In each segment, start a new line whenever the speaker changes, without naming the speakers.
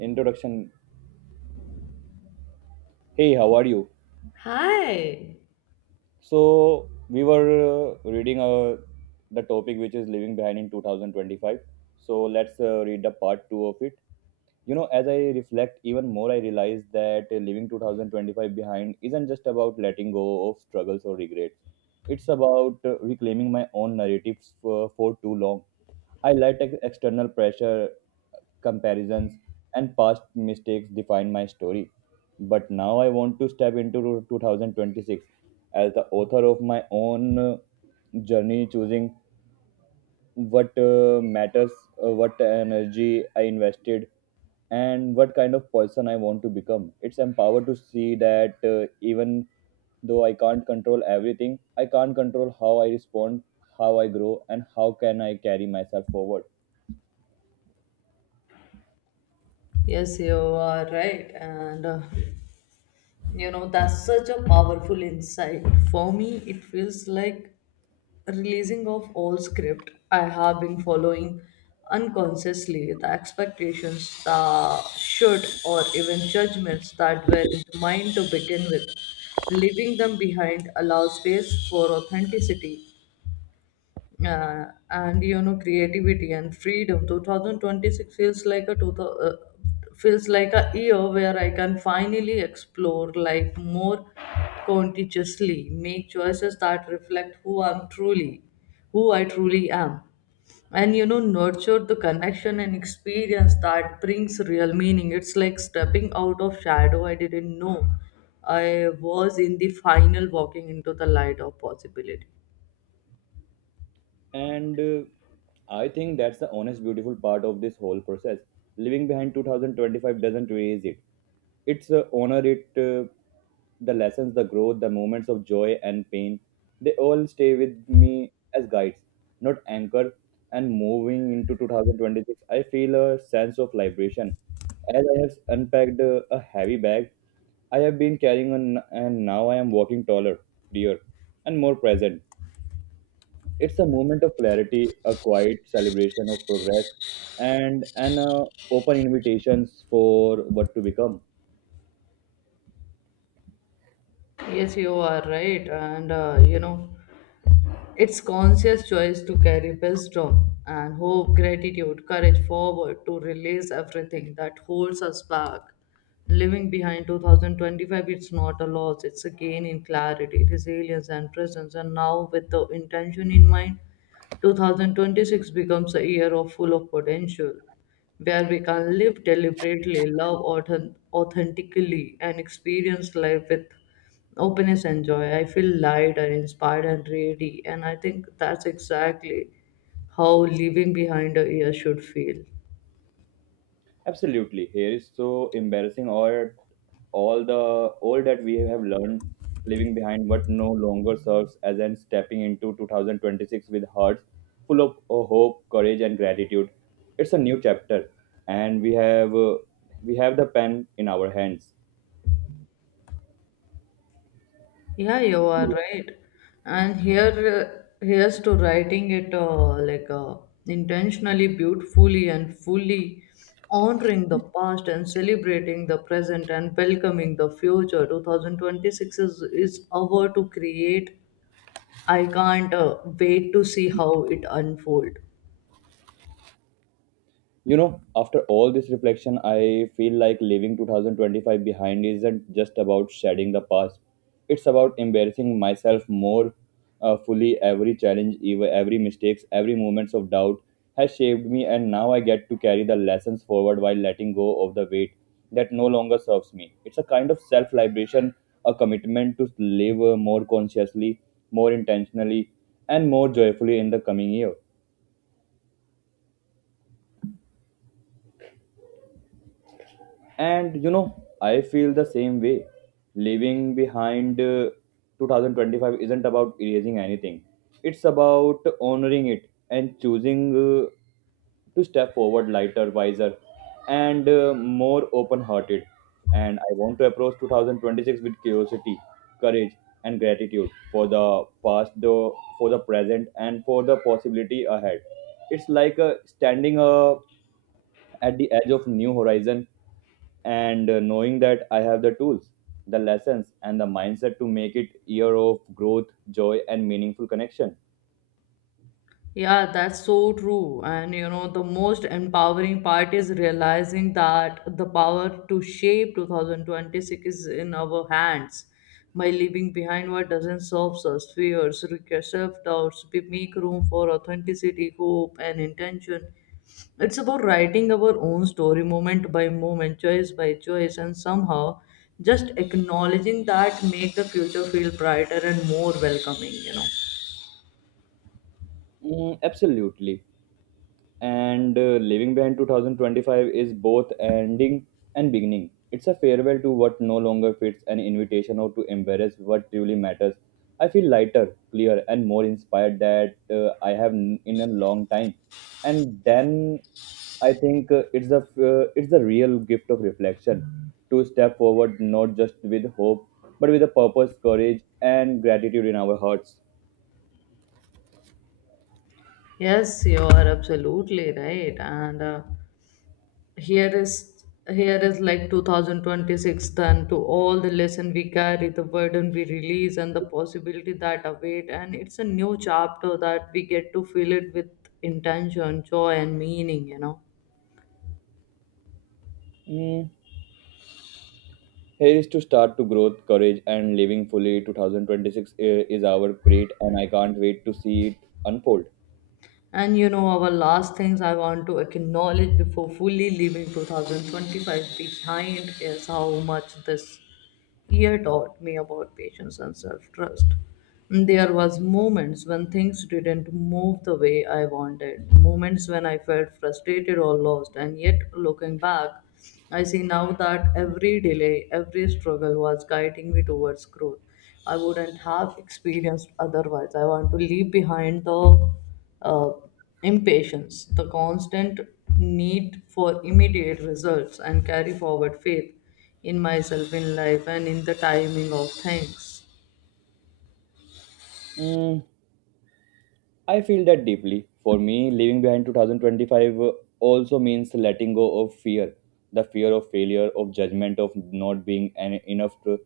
Introduction. Hey, how are you?
Hi.
So we were reading the topic which is leaving behind in 2025. So let's read the part two of it. You know, as I reflect even more, I realize that leaving 2025 behind isn't just about letting go of struggles or regrets. It's about reclaiming my own narratives for too long. I let external pressure, comparisons, and past mistakes define my story. But now I want to step into 2026 as the author of my own journey, choosing what matters, what energy I invested, and what kind of person I want to become. It's empowered to see that even though I can't control everything, I can't control how I respond, how I grow, and how can I carry myself forward.
Yes, you are right. And that's such a powerful insight. For me, it feels like releasing of all script I have been following unconsciously, the expectations, the should, or even judgments that were mine to begin with. Leaving them behind allows space for authenticity uh, and you know creativity and freedom. 2026 feels like a thousand, uh, feels like a year where I can finally explore life more consciously, make choices that reflect who I truly am, and nurture the connection and experience that brings real meaning. It's like stepping out of shadow I didn't know I was in, the final walking into the light of possibility.
And I think that's the honest, beautiful part of this whole process. Leaving behind 2025 doesn't erase it. It's honor it, the lessons, the growth, the moments of joy and pain. They all stay with me as guides, not anchor. And moving into 2026, I feel a sense of liberation. As I have unpacked a heavy bag, I have been carrying on, and now I am walking taller, freer, and more present. It's a moment of clarity, a quiet celebration of progress, and an open invitations for what to become.
Yes, you are right. And it's conscious choice to carry wisdom and hope, gratitude, courage forward to release everything that holds us back. Living behind 2025, it's not a loss, it's a gain in clarity, resilience, and presence. And now, with the intention in mind, 2026 becomes a year of full of potential where we can live deliberately, love authentically, and experience life with openness and joy. I feel lighter, inspired, and ready. And I think that's exactly how leaving behind a year should feel.
Absolutely, here is so embarrassing or all the all that we have learned, leaving behind what no longer serves as and stepping into 2026 with hearts full of hope, courage, and gratitude. It's a new chapter, and we have the pen in our hands.
Yeah, you are right. And here, here's to writing it intentionally, beautifully, and fully honoring the past and celebrating the present and welcoming the future. 2026 is our to create. I can't wait to see how it unfolds.
You know, after all this reflection, I feel like leaving 2025 behind isn't just about shedding the past. It's about embarrassing myself more fully. Every challenge, every mistakes, every moments of doubt has shaped me, and now I get to carry the lessons forward while letting go of the weight that no longer serves me. It's a kind of self-liberation, a commitment to live more consciously, more intentionally, and more joyfully in the coming year. And you know, I feel the same way. Leaving behind 2025 isn't about erasing anything. It's about honoring it and choosing uh, to step forward lighter, wiser, and more open hearted. And I want to approach 2026 with curiosity, courage, and gratitude for the past, though, for the present, and for the possibility ahead. It's like standing at the edge of new horizon, and knowing that I have the tools, the lessons, and the mindset to make it year of growth, joy, and meaningful connection.
Yeah, that's so true. And you know, the most empowering part is realizing that the power to shape 2026 is in our hands. By leaving behind what doesn't serve us, fears, regrets, self-doubts, we make room for authenticity, hope, and intention. It's about writing our own story moment by moment, choice by choice, and somehow just acknowledging that make the future feel brighter and more welcoming, you know.
Mm, absolutely, and leaving behind 2025 is both ending and beginning. It's a farewell to what no longer fits, an invitation or to embrace what truly matters. I feel lighter, clearer, and more inspired that I have in a long time. And then I think it's the real gift of reflection to step forward not just with hope, but with a purpose, courage, and gratitude in our hearts.
Yes, you are absolutely right. And here is here is like 2026 then to all the lesson we carry, the burden we release, and the possibility that await. And it's a new chapter that we get to fill it with intention, joy, and meaning. You know.
Mm. Here is to start to growth, courage, and living fully. 2026 is our great, and I can't wait to see it unfold.
And you know, our last things I want to acknowledge before fully leaving 2025 behind is how much this year taught me about patience and self-trust. There was moments when things didn't move the way I wanted, moments when I felt frustrated or lost, and yet looking back, I see now that every delay, every struggle was guiding me towards growth. I wouldn't have experienced otherwise. I want to leave behind the uh, impatience, the constant need for immediate results, and carry forward faith in myself, in life, and in the timing of things.
Mm, I feel that deeply. For me, leaving behind 2025 also means letting go of fear. The fear of failure, of judgment, of not being enough. To,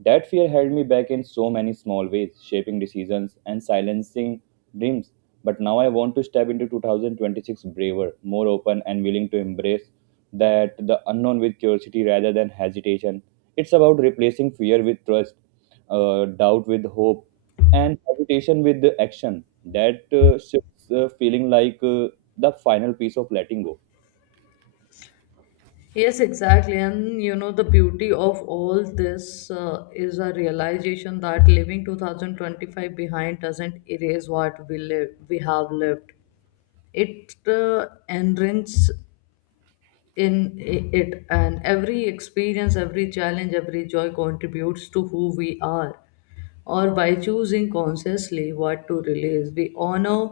that fear held me back in so many small ways, shaping decisions and silencing dreams. But now I want to step into 2026 braver, more open, and willing to embrace that the unknown with curiosity rather than hesitation. It's about replacing fear with trust, doubt with hope, and habitation with the action that shifts feeling like the final piece of letting go.
Yes, exactly. And you know, the beauty of all this is a realization that leaving 2025 behind doesn't erase we have lived. It enriches in it, and every experience, every challenge, every joy contributes to who we are, or by choosing consciously what to release we honor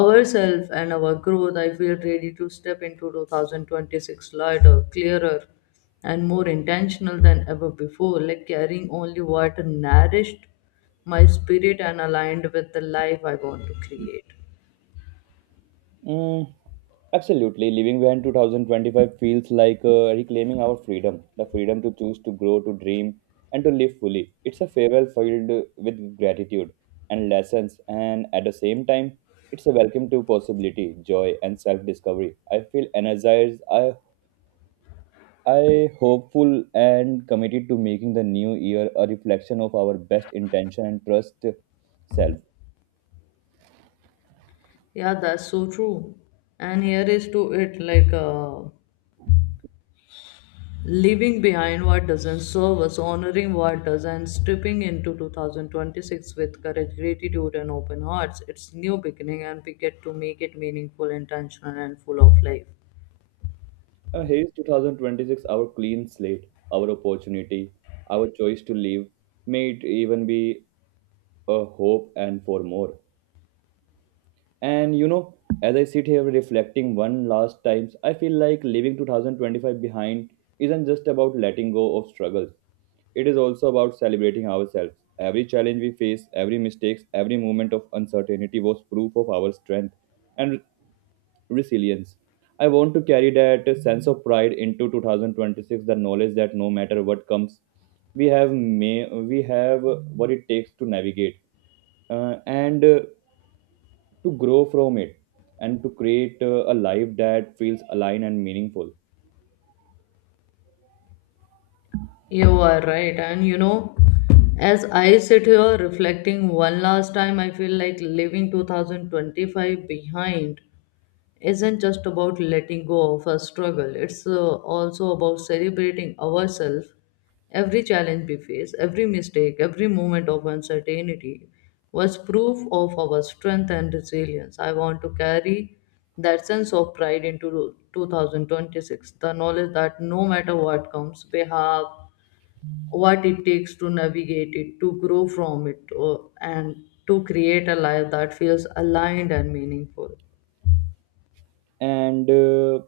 ourselves and our growth. I feel ready to step into 2026 lighter, clearer, and more intentional than ever before, like carrying only what nourished my spirit and aligned with the life I want to create.
Mm, absolutely, living behind 2025 feels like reclaiming our freedom, the freedom to choose, to grow, to dream, and to live fully. It's a farewell filled with gratitude and lessons, and at the same time it's a welcome to possibility, joy, and self-discovery. I feel energized, I hopeful and committed to making the new year a reflection of our best intention and trust self.
Yeah, that's so true. And here is to it Leaving behind what doesn't serve us, honoring what does, and stepping into 2026 with courage, gratitude, and open hearts. It's new beginning, and we get to make it meaningful, intentional, and full of life.
Here is 2026, our clean slate, our opportunity, our choice to live. May it even be a hope and for more. And you know, as I sit here reflecting one last times, I feel like leaving 2025 behind isn't just about letting go of struggles. It is also about celebrating ourselves. Every challenge we face, every mistake, every moment of uncertainty was proof of our strength and resilience. I want to carry that sense of pride into 2026, the knowledge that no matter what comes, we have what it takes to navigate. And to grow from it and to create a life that feels aligned and meaningful.
You are right, and you know, as I sit here reflecting one last time, I feel like leaving 2025 behind isn't just about letting go of a struggle, it's also about celebrating ourselves, every challenge we face, every mistake, every moment of uncertainty. Was proof of our strength and resilience. I want to carry that sense of pride into 2026. The knowledge that no matter what comes, we have what it takes to navigate it, to grow from it, and to create a life that feels aligned and meaningful.
And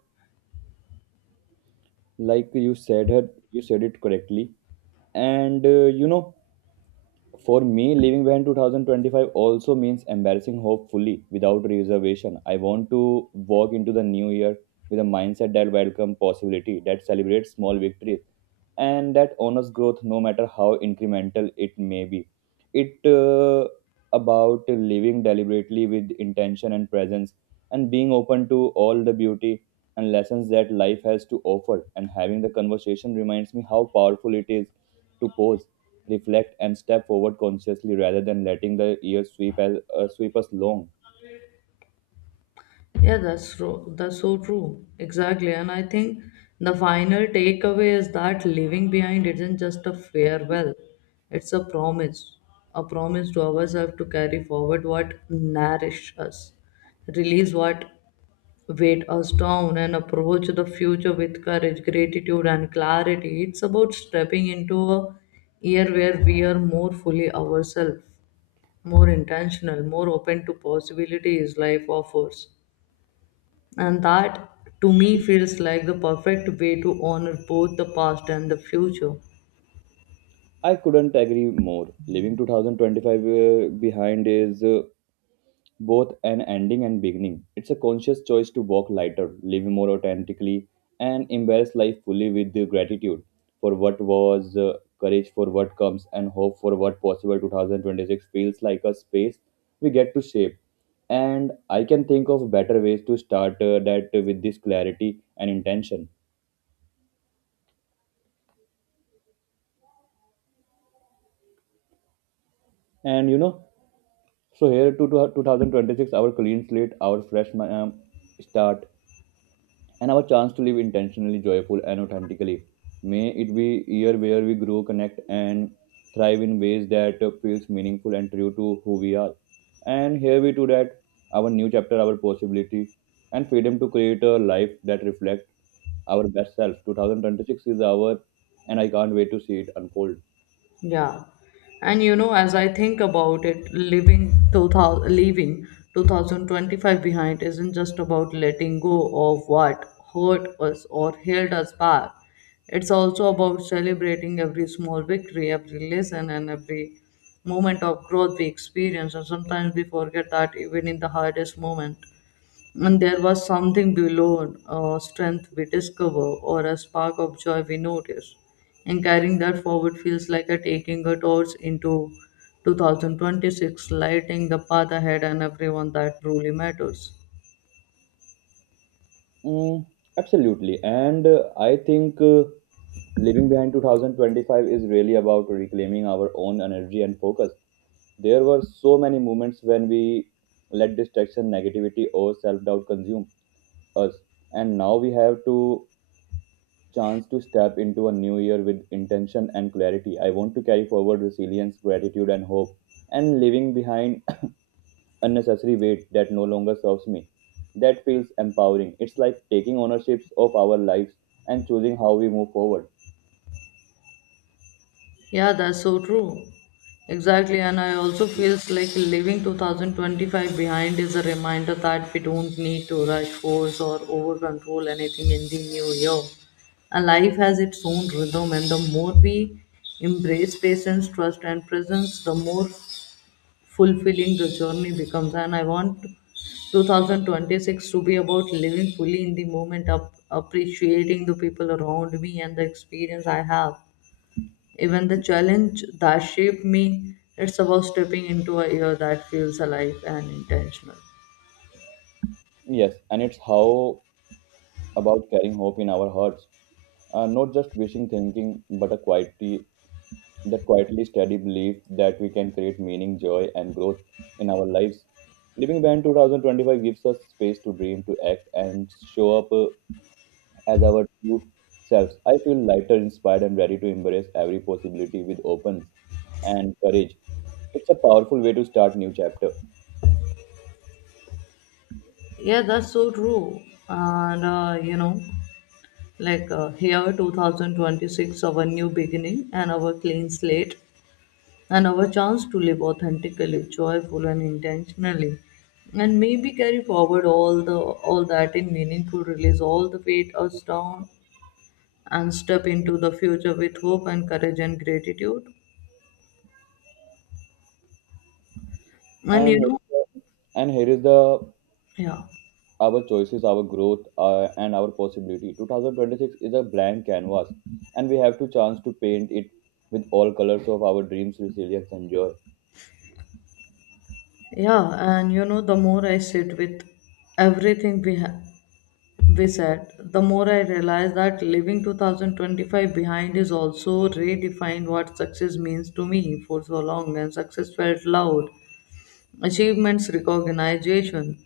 like you said it correctly, and you know, for me, leaving behind 2025 also means embarrassing hope fully without reservation. I want to walk into the new year with a mindset that welcomes possibility, that celebrates small victories, and that honors growth no matter how incremental it may be. It about living deliberately with intention and presence, and being open to all the beauty and lessons that life has to offer, and having the conversation reminds me how powerful it is to pause, reflect, and step forward consciously rather than letting the years sweep, sweep us long.
Yeah, that's so true. Exactly. And I think the final takeaway is that leaving behind isn't just a farewell. It's a promise. A promise to ourselves to carry forward what nourish us, release what weight us down, and approach the future with courage, gratitude, and clarity. It's about stepping into a year where we are more fully ourselves, more intentional, more open to possibilities life offers, and that, to me, feels like the perfect way to honor both the past and the future.
I couldn't agree more. Leaving 2025 behind is both an ending and beginning. It's a conscious choice to walk lighter, live more authentically, and embrace life fully with the gratitude for what was, courage for what comes, and hope for what possible. 2026 feels like a space we get to shape. And I can think of better ways to start that with this clarity and intention. And you know, so here to 2026, our clean slate, our fresh start, and our chance to live intentionally, joyful, and authentically. May it be a year where we grow, connect, and thrive in ways that feels meaningful and true to who we are. And here we do that, our new chapter, our possibility, and freedom to create a life that reflects our best self. 2026 is our, and I can't wait to see it unfold.
Yeah. And you know, as I think about it, leaving 2025 behind isn't just about letting go of what hurt us or held us back. It's also about celebrating every small victory, every lesson, and every moment of growth we experience. And sometimes we forget that even in the hardest moment. And there was something below, a strength we discover or a spark of joy we notice. And carrying that forward feels like a taking a torch into 2026, lighting the path ahead and everyone that truly matters.
Mm, absolutely, and I think living behind 2025 is really about reclaiming our own energy and focus. There were so many moments when we let distraction, negativity, or self doubt consume us, and now we have to chance to step into a new year with intention and clarity. I want to carry forward resilience, gratitude, and hope, and leaving behind unnecessary weight that no longer serves me. That feels empowering. It's like taking ownership of our lives and choosing how we move forward.
Yeah, that's so true. Exactly, and I also feels like leaving 2025 behind is a reminder that we don't need to rush, force, or over control anything in the new year. And life has its own rhythm, and the more we embrace patience, trust, and presence, the more fulfilling the journey becomes. And I want 2026 to be about living fully in the moment, appreciating the people around me and the experience I have, even the challenge that shaped me. It's about stepping into a year that feels alive and intentional.
Yes, and it's how about carrying hope in our hearts, not just wishing thinking, but a quietly that quietly steady belief that we can create meaning, joy, and growth in our lives. Living Band 2025 gives us space to dream, to act, and show up as our true selves. I feel lighter, inspired, and ready to embrace every possibility with openness and courage. It's a powerful way to start new chapter.
Yeah, that's so true. And you know, like here 2026, our new beginning and our clean slate and our chance to live authentically, joyful, and intentionally. And maybe carry forward all the all that in meaningful release, all the weight us down, and step into the future with hope and courage and gratitude. And
And
you
here
know,
is the, and here is the
yeah.
our choices, our growth, and our possibility. 2026 is a blank canvas, and we have to chance to paint it with all colors of our dreams, resilience, and joy.
Yeah, and you know, the more I sit with everything we said, the more I realize that leaving 2025 behind is also redefined what success means to me. For so long, and success felt loud, achievements, recognition,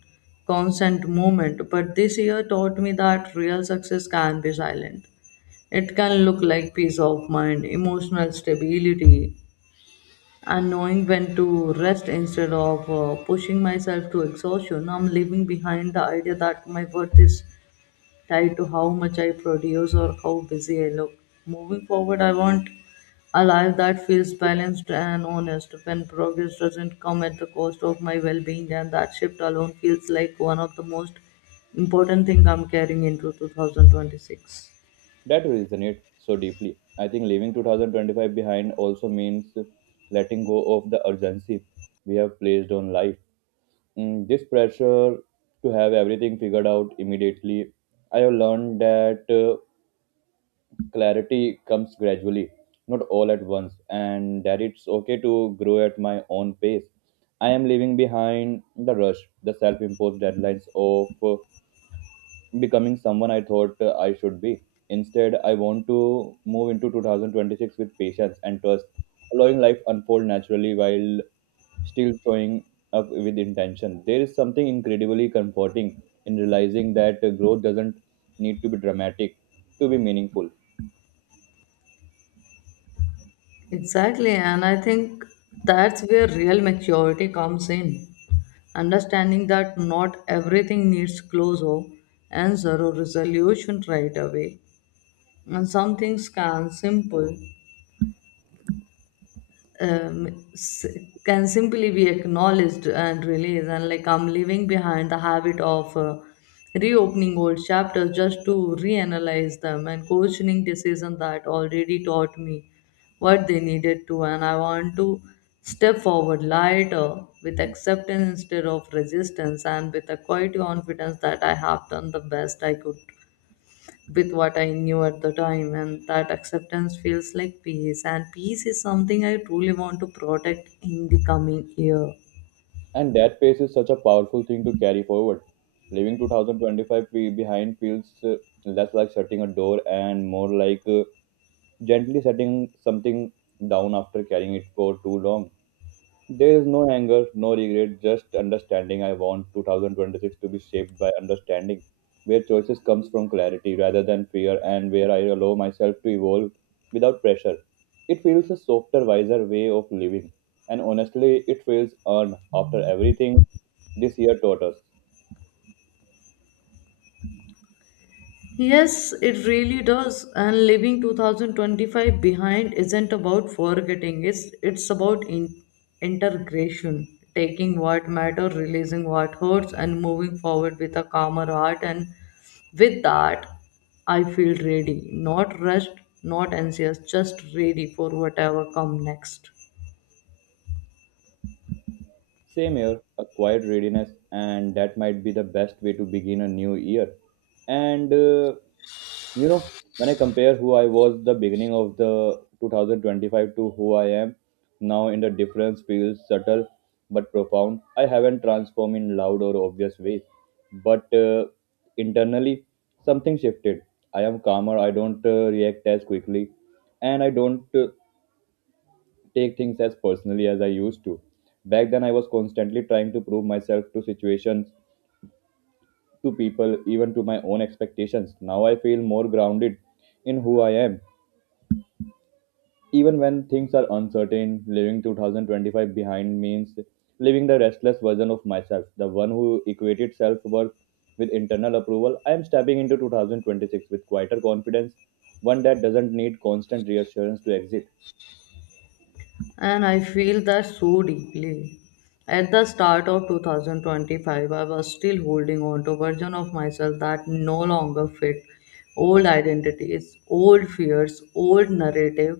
constant movement. But this year taught me that real success can be silent. It can look like peace of mind, emotional stability, and knowing when to rest instead of pushing myself to exhaustion. I'm leaving behind the idea that my worth is tied to how much I produce or how busy I look. Moving forward, I want a life that feels balanced and honest when progress doesn't come at the cost of my well being, and that shift alone feels like one of the most important things I'm carrying into 2026.
That resonates so deeply. I think leaving 2025 behind also means letting go of the urgency we have placed on life. Mm, this pressure to have everything figured out immediately. I have learned that. Clarity comes gradually, not all at once, and that it's okay to grow at my own pace. I am leaving behind the rush, the self-imposed deadlines of becoming someone I thought I should be. Instead, I want to move into 2026 with patience and trust, allowing life unfold naturally while still showing up with intention. There is something incredibly comforting in realizing that growth doesn't need to be dramatic to be meaningful.
Exactly, and I think that's where real maturity comes in. Understanding that not everything needs closure and zero resolution right away, and some things can simple um, s- can simply be acknowledged and released. And like, I'm leaving behind the habit of reopening old chapters just to reanalyze them and questioning decisions that already taught me what they needed to. And I want to step forward lighter, with acceptance instead of resistance, and with a quiet confidence that I have done the best I could with what I knew at the time, and that acceptance feels like peace. And peace is something I truly want to protect in the coming year.
And that pace is such a powerful thing to carry forward. Leaving 2025 behind feels less like shutting a door and more like gently setting something down after carrying it for too long. There is no anger, no regret, just understanding. I want 2026 to be shaped by understanding, where choices comes from clarity rather than fear, and where I allow myself to evolve without pressure. It feels a softer, wiser way of living, and honestly, it feels earned after everything this year taught us.
Yes, it really does. And leaving 2025 behind isn't about forgetting. It's about integration, taking what matters, releasing what hurts, and moving forward with a calmer heart. And with that, I feel ready, not rushed, not anxious, just ready for whatever come next.
Same here, a quiet readiness, and that might be the best way to begin a new year. And uh, you know, when I compare who I was the beginning of the 2025 to who I am now, in the difference feels subtle but profound. I haven't transformed in loud or obvious ways, but internally something shifted. I am calmer. I don't react as quickly, and I don't take things as personally as I used to. Back then, I was constantly trying to prove myself to situations, to people, even to my own expectations. Now I feel more grounded in who I am. Even when things are uncertain, leaving 2025 behind means leaving the restless version of myself, the one who equated self worth with internal approval. I am stepping into 2026 with quieter confidence, one that doesn't need constant reassurance to exist.
And I feel that so deeply. At the start of 2025, I was still holding on to version of myself that no longer fit, old identities, old fears, old narrative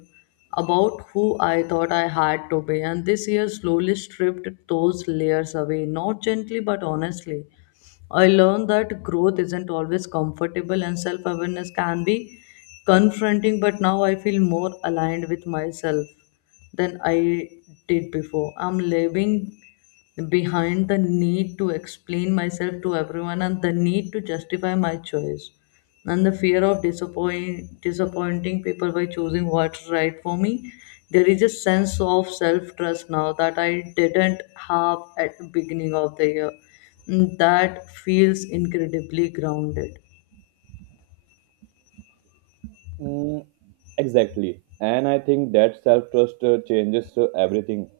about who I thought I had to be. And this year slowly stripped those layers away, not gently but honestly. I learned that growth isn't always comfortable and self awareness can be confronting, but now I feel more aligned with myself than I did before. I'm leaving behind the need to explain myself to everyone and the need to justify my choice and the fear of disappointing people by choosing what's right for me. There is a sense of self trust now that I didn't have at the beginning of the year. Mm. That feels incredibly grounded.
Mm, exactly. And I think that self trust changes everything.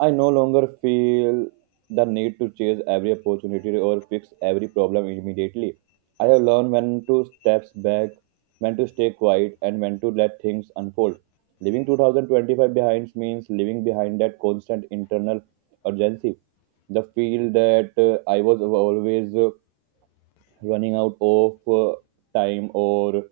I no longer feel the need to chase every opportunity or fix every problem immediately. I have learned when to step back, when to stay quiet, and when to let things unfold. Leaving 2025 behind means leaving behind that constant internal urgency. The feel that I was always running out of time or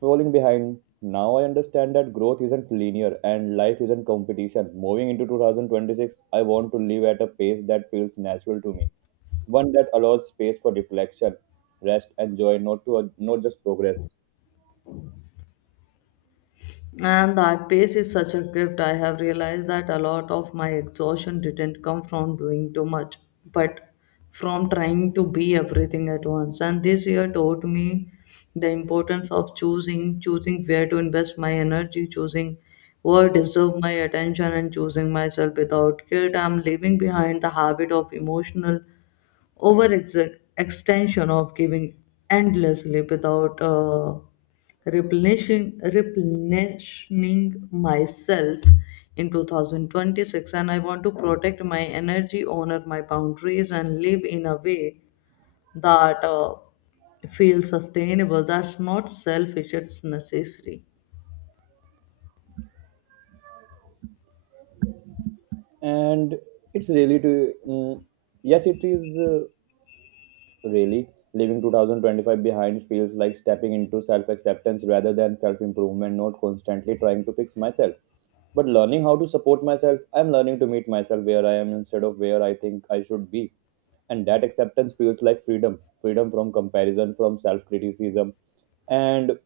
falling behind. Now I understand that growth isn't linear and life isn't competition. Moving into 2026, I want to live at a pace that feels natural to me, one that allows space for reflection, rest, and joy, not to not just progress.
And that pace is such a gift. I have realized that a lot of my exhaustion didn't come from doing too much, but from trying to be everything at once. And this year taught me the importance of choosing, choosing where to invest my energy, choosing what deserve my attention, and choosing myself without guilt. I'm leaving behind the habit of emotional over ex- extension, of giving endlessly without replenishing myself in 2026. And I want to protect my energy, honor my boundaries, and live in a way that feels sustainable. That's not selfish, it's necessary.
And it's really to yes, it is. Really, leaving 2025 behind feels like stepping into self acceptance rather than self improvement, not constantly trying to fix myself. But learning how to support myself, I'm learning to meet myself where I am instead of where I think I should be. And that acceptance feels like freedom from comparison, from self criticism, and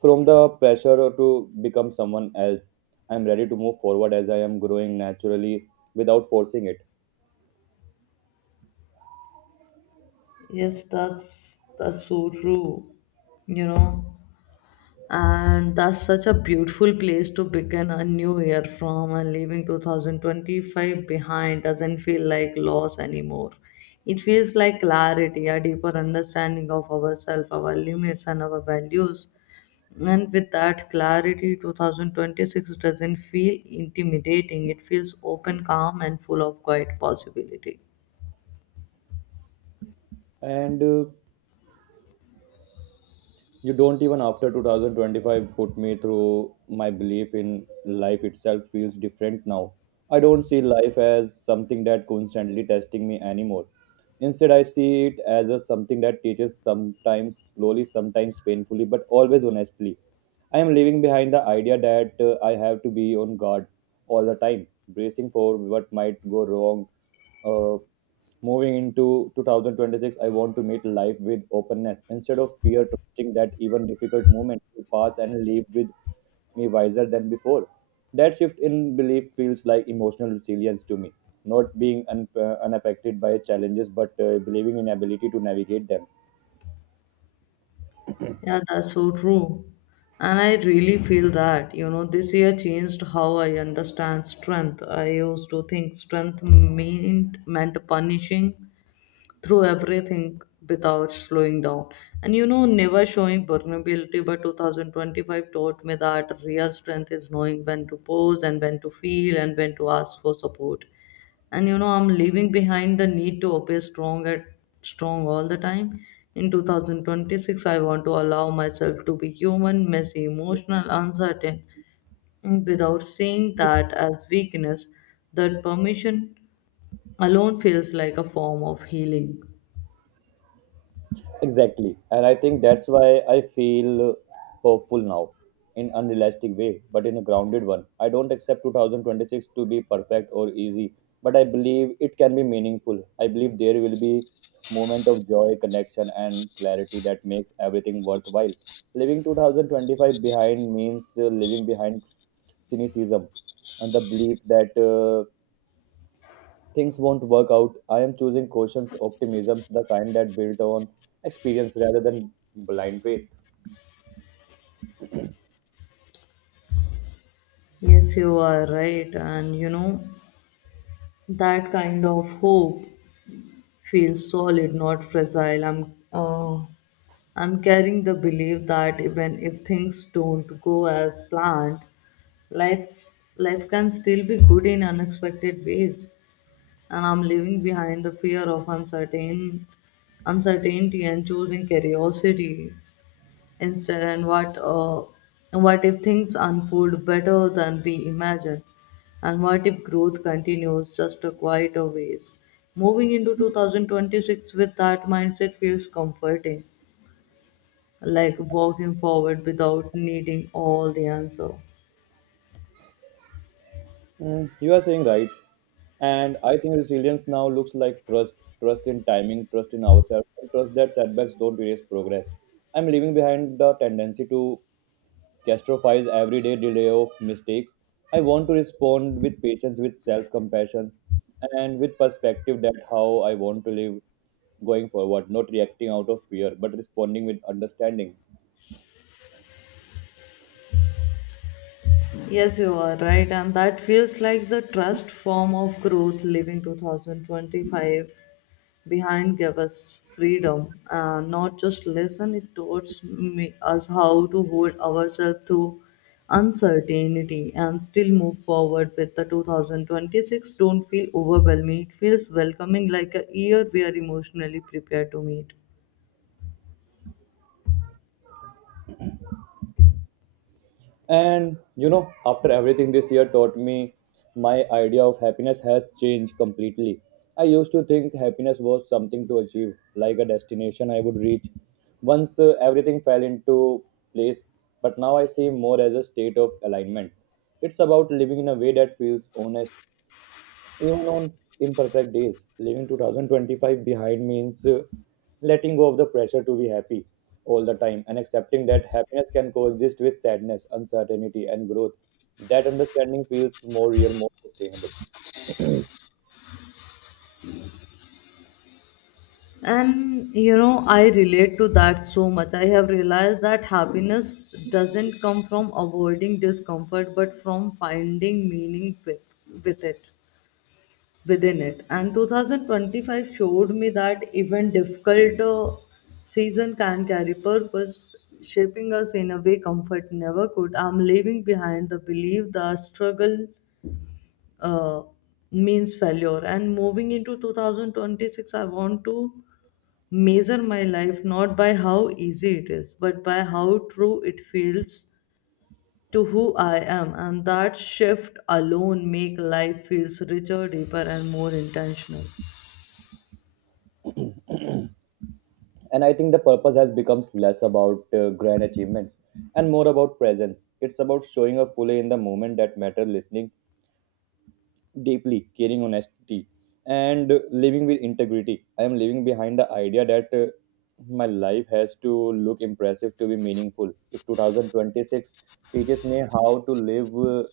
from the pressure to become someone else. I'm ready to move forward as I am growing naturally without forcing it.
Yes, that's so true. You know, and that's such a beautiful place to begin a new year from. And leaving 2025 behind doesn't feel like loss anymore, it feels like clarity, a deeper understanding of ourselves, our limits, and our values. And with that clarity, 2026 doesn't feel intimidating, it feels open, calm, and full of quiet possibility.
And You don't even after 2025 put me through my belief in life itself feels different now. I don't see life as something that constantly testing me anymore. Instead, I see it as a something that teaches, sometimes slowly, sometimes painfully, but always honestly. I am leaving behind the idea that I have to be on guard all the time, bracing for what might go wrong. uh, Moving into 2026, I want to meet life with openness instead of fear, trusting that even difficult moments will pass and leave with me wiser than before. That shift in belief feels like emotional resilience to me, not being unaffected by challenges but believing in ability to navigate them.
Yeah, that's so true. And I really feel that, you know, this year changed how I understand strength. I used to think strength meant meant punishing through everything without slowing down. And you know, never showing vulnerability, but 2025 taught me that real strength is knowing when to pause and when to feel and when to ask for support. And you know, I'm leaving behind the need to appear strong all the time. In 2026 I want to allow myself to be human, messy, emotional, uncertain, without seeing that as weakness. That permission alone feels like a form of healing.
Exactly. And I think that's why I feel hopeful now in unrealistic way, but in a grounded one. I don't accept 2026 to be perfect or easy, but I believe it can be meaningful. I believe there will be moment of joy, connection and clarity that makes everything worthwhile. Leaving 2025 behind means leaving behind cynicism and the belief that things won't work out. I am choosing cautious optimism, the kind that built on experience rather than blind faith.
Yes, you are right, and you know, that kind of hope feels solid, not fragile. Uh, I'm carrying the belief that even if things don't go as planned, Life life can still be good in unexpected ways, and I'm leaving behind the fear of uncertainty and choosing curiosity instead. And what if things unfold better than we imagine? And what if growth continues just a quieter ways? Moving into 2026 with that mindset feels comforting, like walking forward without needing all the answer.
Mm, you are saying right. And I think resilience now looks like trust, trust in timing, trust in ourselves, and trust that setbacks don't erase progress. I'm leaving behind the tendency to Castrophile's everyday delay of mistakes. I want to respond with patience, with self compassion, and with perspective that how I want to live going forward, not reacting out of fear, but responding with understanding.
Yes, you are right, and that feels like the trust form of growth. Leaving 2025 behind gave us freedom, not just lesson. It taught me, us, how to hold ourselves to uncertainty and still move forward with the 2026. Don't feel overwhelming. It feels welcoming, like a year we are emotionally prepared to meet.
And you know, after everything this year taught me, my idea of happiness has changed completely. I used to think happiness was something to achieve, like a destination I would reach. Once everything fell into place, but now I see more as a state of alignment. It's about living in a way that feels honest, even on imperfect days. Leaving 2025 behind means letting go of the pressure to be happy all the time and accepting that happiness can coexist with sadness, uncertainty and growth. That understanding feels more real, more sustainable.
And you know, I relate to that so much. I have realized that happiness doesn't come from avoiding discomfort, but from finding meaning with it, within it. And 2025 showed me that even difficult season can carry purpose, shaping us in a way comfort never could. I'm leaving behind the belief that struggle uh, means failure. And moving into 2026, I want to measure my life not by how easy it is, but by how true it feels to who I am. And that shift alone make life feels richer, deeper, and more intentional.
And I think the purpose has becomes less about grand achievements and more about presence. It's about showing up fully in the moment that matter, listening deeply, caring honesty, and living with integrity. I am living behind the idea that my life has to look impressive to be meaningful. If 2026 teaches me how to live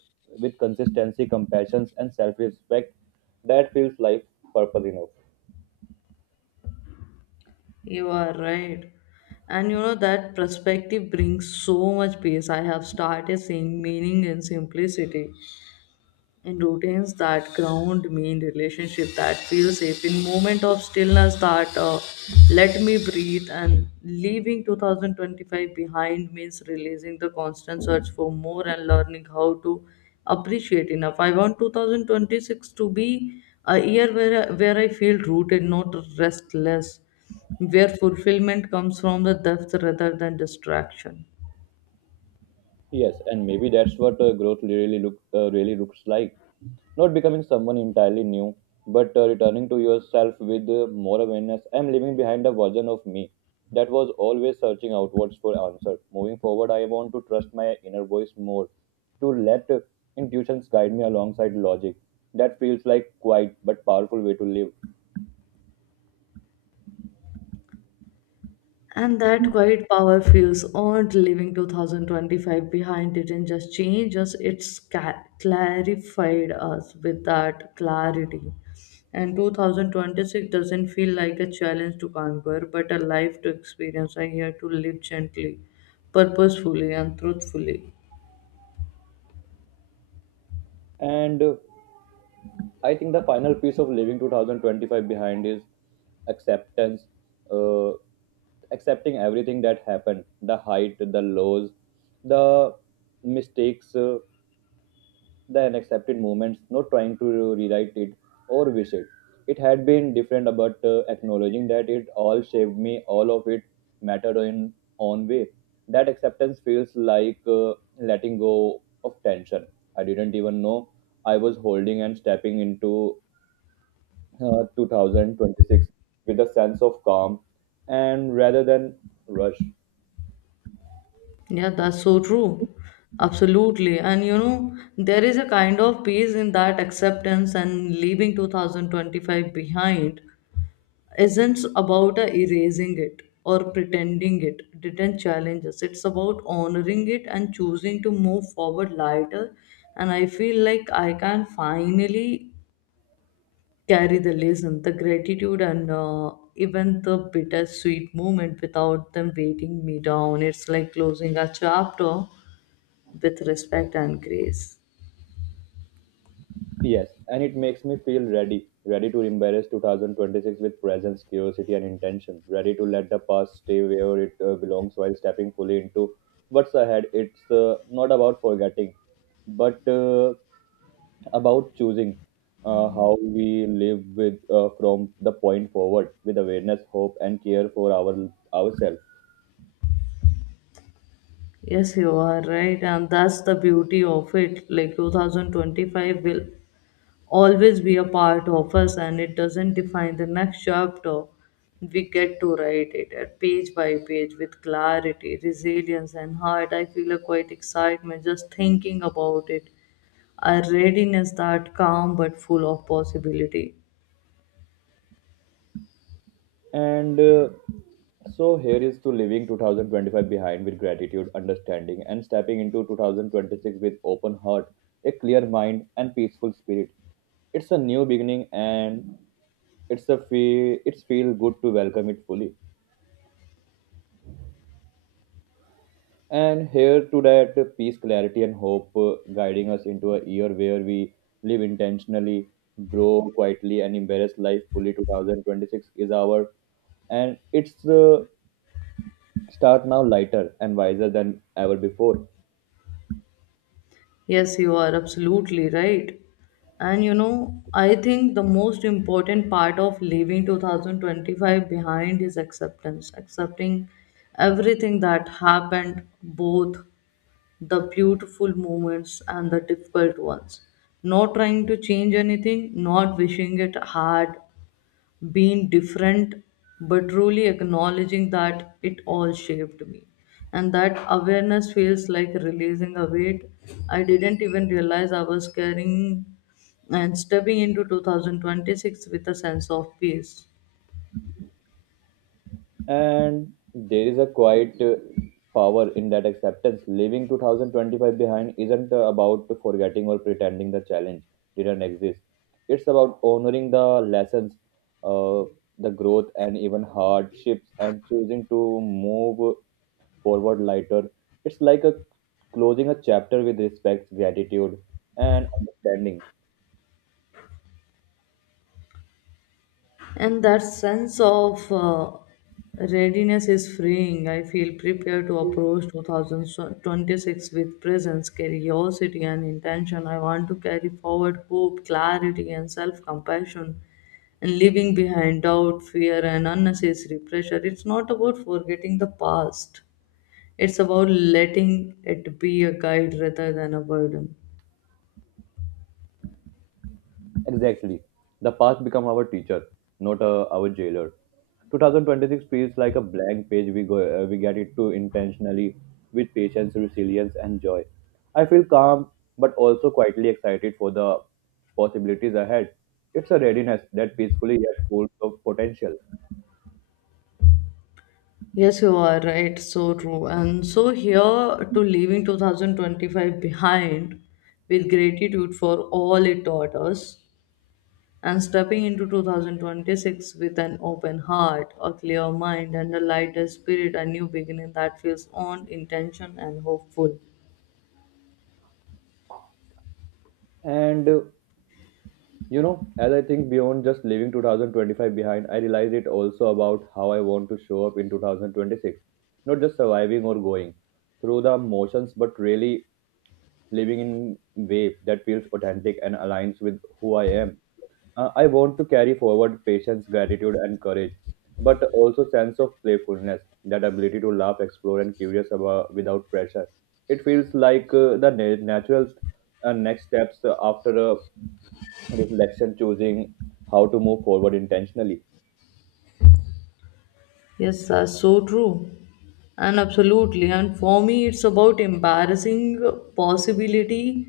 with consistency, compassion, and self respect, that feels life purpose enough.
You are right. And you know, that perspective brings so much peace. I have started seeing meaning in simplicity and routines that ground me, in relationship that feel safe, in moment of stillness that let me breathe. And leaving 2025 behind means releasing the constant search for more and learning how to appreciate enough. I want 2026 to be a year where I feel rooted, not restless, where fulfillment comes from the depth rather than distraction.
Yes, and maybe that's what growth really looks like. Not becoming someone entirely new, but returning to yourself with more awareness. I'm leaving behind a version of me that was always searching outwards for answers. Moving forward, I want to trust my inner voice more, to let intuitions guide me alongside logic. That feels like quiet but powerful way to live.
And that quiet power feels earned. Leaving 2025 behind didn't just change us, clarified us with that clarity. And 2026 doesn't feel like a challenge to conquer, but a life to experience. I here to live gently, purposefully, and truthfully.
And I think the final piece of leaving 2025 behind is acceptance, uh, accepting everything that happened, the height, the lows, the mistakes, the unaccepted moments, not trying to rewrite it or wish it. It had been different, but acknowledging that it all shaped me, all of it mattered in own way. That acceptance feels like letting go of tension. I didn't even know I was holding and stepping into 2026 with a sense of calm and rather than rush.
Yeah, that's so true. Absolutely. And you know, there is a kind of peace in that acceptance. And leaving 2025 behind isn't about erasing it or pretending it didn't challenge us. It's about honoring it and choosing to move forward lighter. And I feel like I can finally carry the lesson, the gratitude, and even the bittersweet moment without them weighing me down. It's like closing a chapter with respect and grace.
Yes, and it makes me feel ready, ready to embrace 2026 with presence, curiosity, and intention, ready to let the past stay where it belongs while stepping fully into what's ahead. It's not about forgetting, but about choosing how we live with from the point forward with awareness, hope, and care for our ourselves.
Yes, you are right, and that's the beauty of it. Like 2025 will always be a part of us, and it doesn't define the next chapter. We get to write it at page by page with clarity, resilience, and heart. I feel a quite excitement just thinking about it, a readiness that calm but full of possibility.
And So here is to leaving 2025 behind with gratitude, understanding, and stepping into 2026 with open heart, a clear mind, and peaceful spirit. It's a new beginning, and it's a feel. It's feel good to welcome it fully. And here to that peace, clarity, and hope, guiding us into a year where we live intentionally, grow quietly, and embrace life fully. 2026 is our and it's start now lighter and wiser than ever before.
Yes, you are absolutely right. And you know, I think the most important part of leaving 2025 behind is acceptance, accepting everything that happened, both the beautiful moments and the difficult ones. Not trying to change anything, not wishing it had been different, but truly acknowledging that it all shaped me. And that awareness feels like releasing a weight I didn't even realize I was carrying, and stepping into 2026 with a sense of peace.
And there is a quiet power in that acceptance. Leaving 2025 behind isn't about forgetting or pretending the challenge didn't exist. It's about honoring the lessons, uh, the growth, and even hardships, and choosing to move forward lighter. It's like a closing a chapter with respect, gratitude, and understanding.
And that sense of readiness is freeing. I feel prepared to approach 2026 with presence, curiosity, and intention. I want to carry forward hope, clarity, and self compassion, and leaving behind doubt, fear, and unnecessary pressure. It's not about forgetting the past, it's about letting it be a guide rather than a burden.
Exactly. The past become our teacher, not our jailer. 2026 feels like a blank page. We get it to intentionally with patience, resilience, and joy. I feel calm, but also quietly excited for the possibilities ahead. It's a readiness that peacefully yet full of potential.
Yes, you are right. So true. And so here to leaving 2025 behind with gratitude for all it taught us, and stepping into 2026 with an open heart, a clear mind, and a lighter spirit, a new beginning that feels on intention and hopeful.
And You know, as I think beyond just leaving 2025 behind, I realize it also about how I want to show up in 2026. Not just surviving or going through the motions, but really living in way that feels authentic and aligns with who I am. I want to carry forward patience, gratitude, and courage, but also sense of playfulness, that ability to laugh, explore, and curious about without pressure. It feels like the natural next steps after a reflection, choosing how to move forward intentionally.
Yes, that's so true. And absolutely. And for me, it's about embarrassing possibility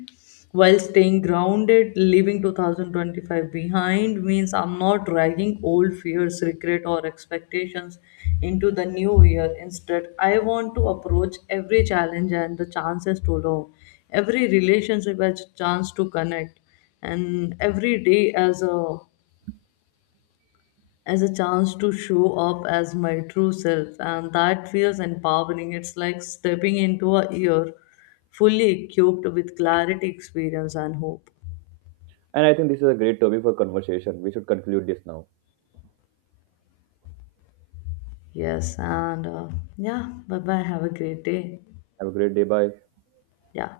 while staying grounded. Leaving 2025 behind means I'm not dragging old fears, regret, or expectations into the new year. Instead, I want to approach every challenge and the chances to learn, every relationship as a chance to connect, and every day as a chance to show up as my true self. And that feels empowering. It's like stepping into a year fully equipped with clarity, experience, and hope.
And I think this is a great topic for conversation. We should conclude this now.
Yes and uh, yeah, bye bye, have a great day.
Have a great day. Bye.
Yeah.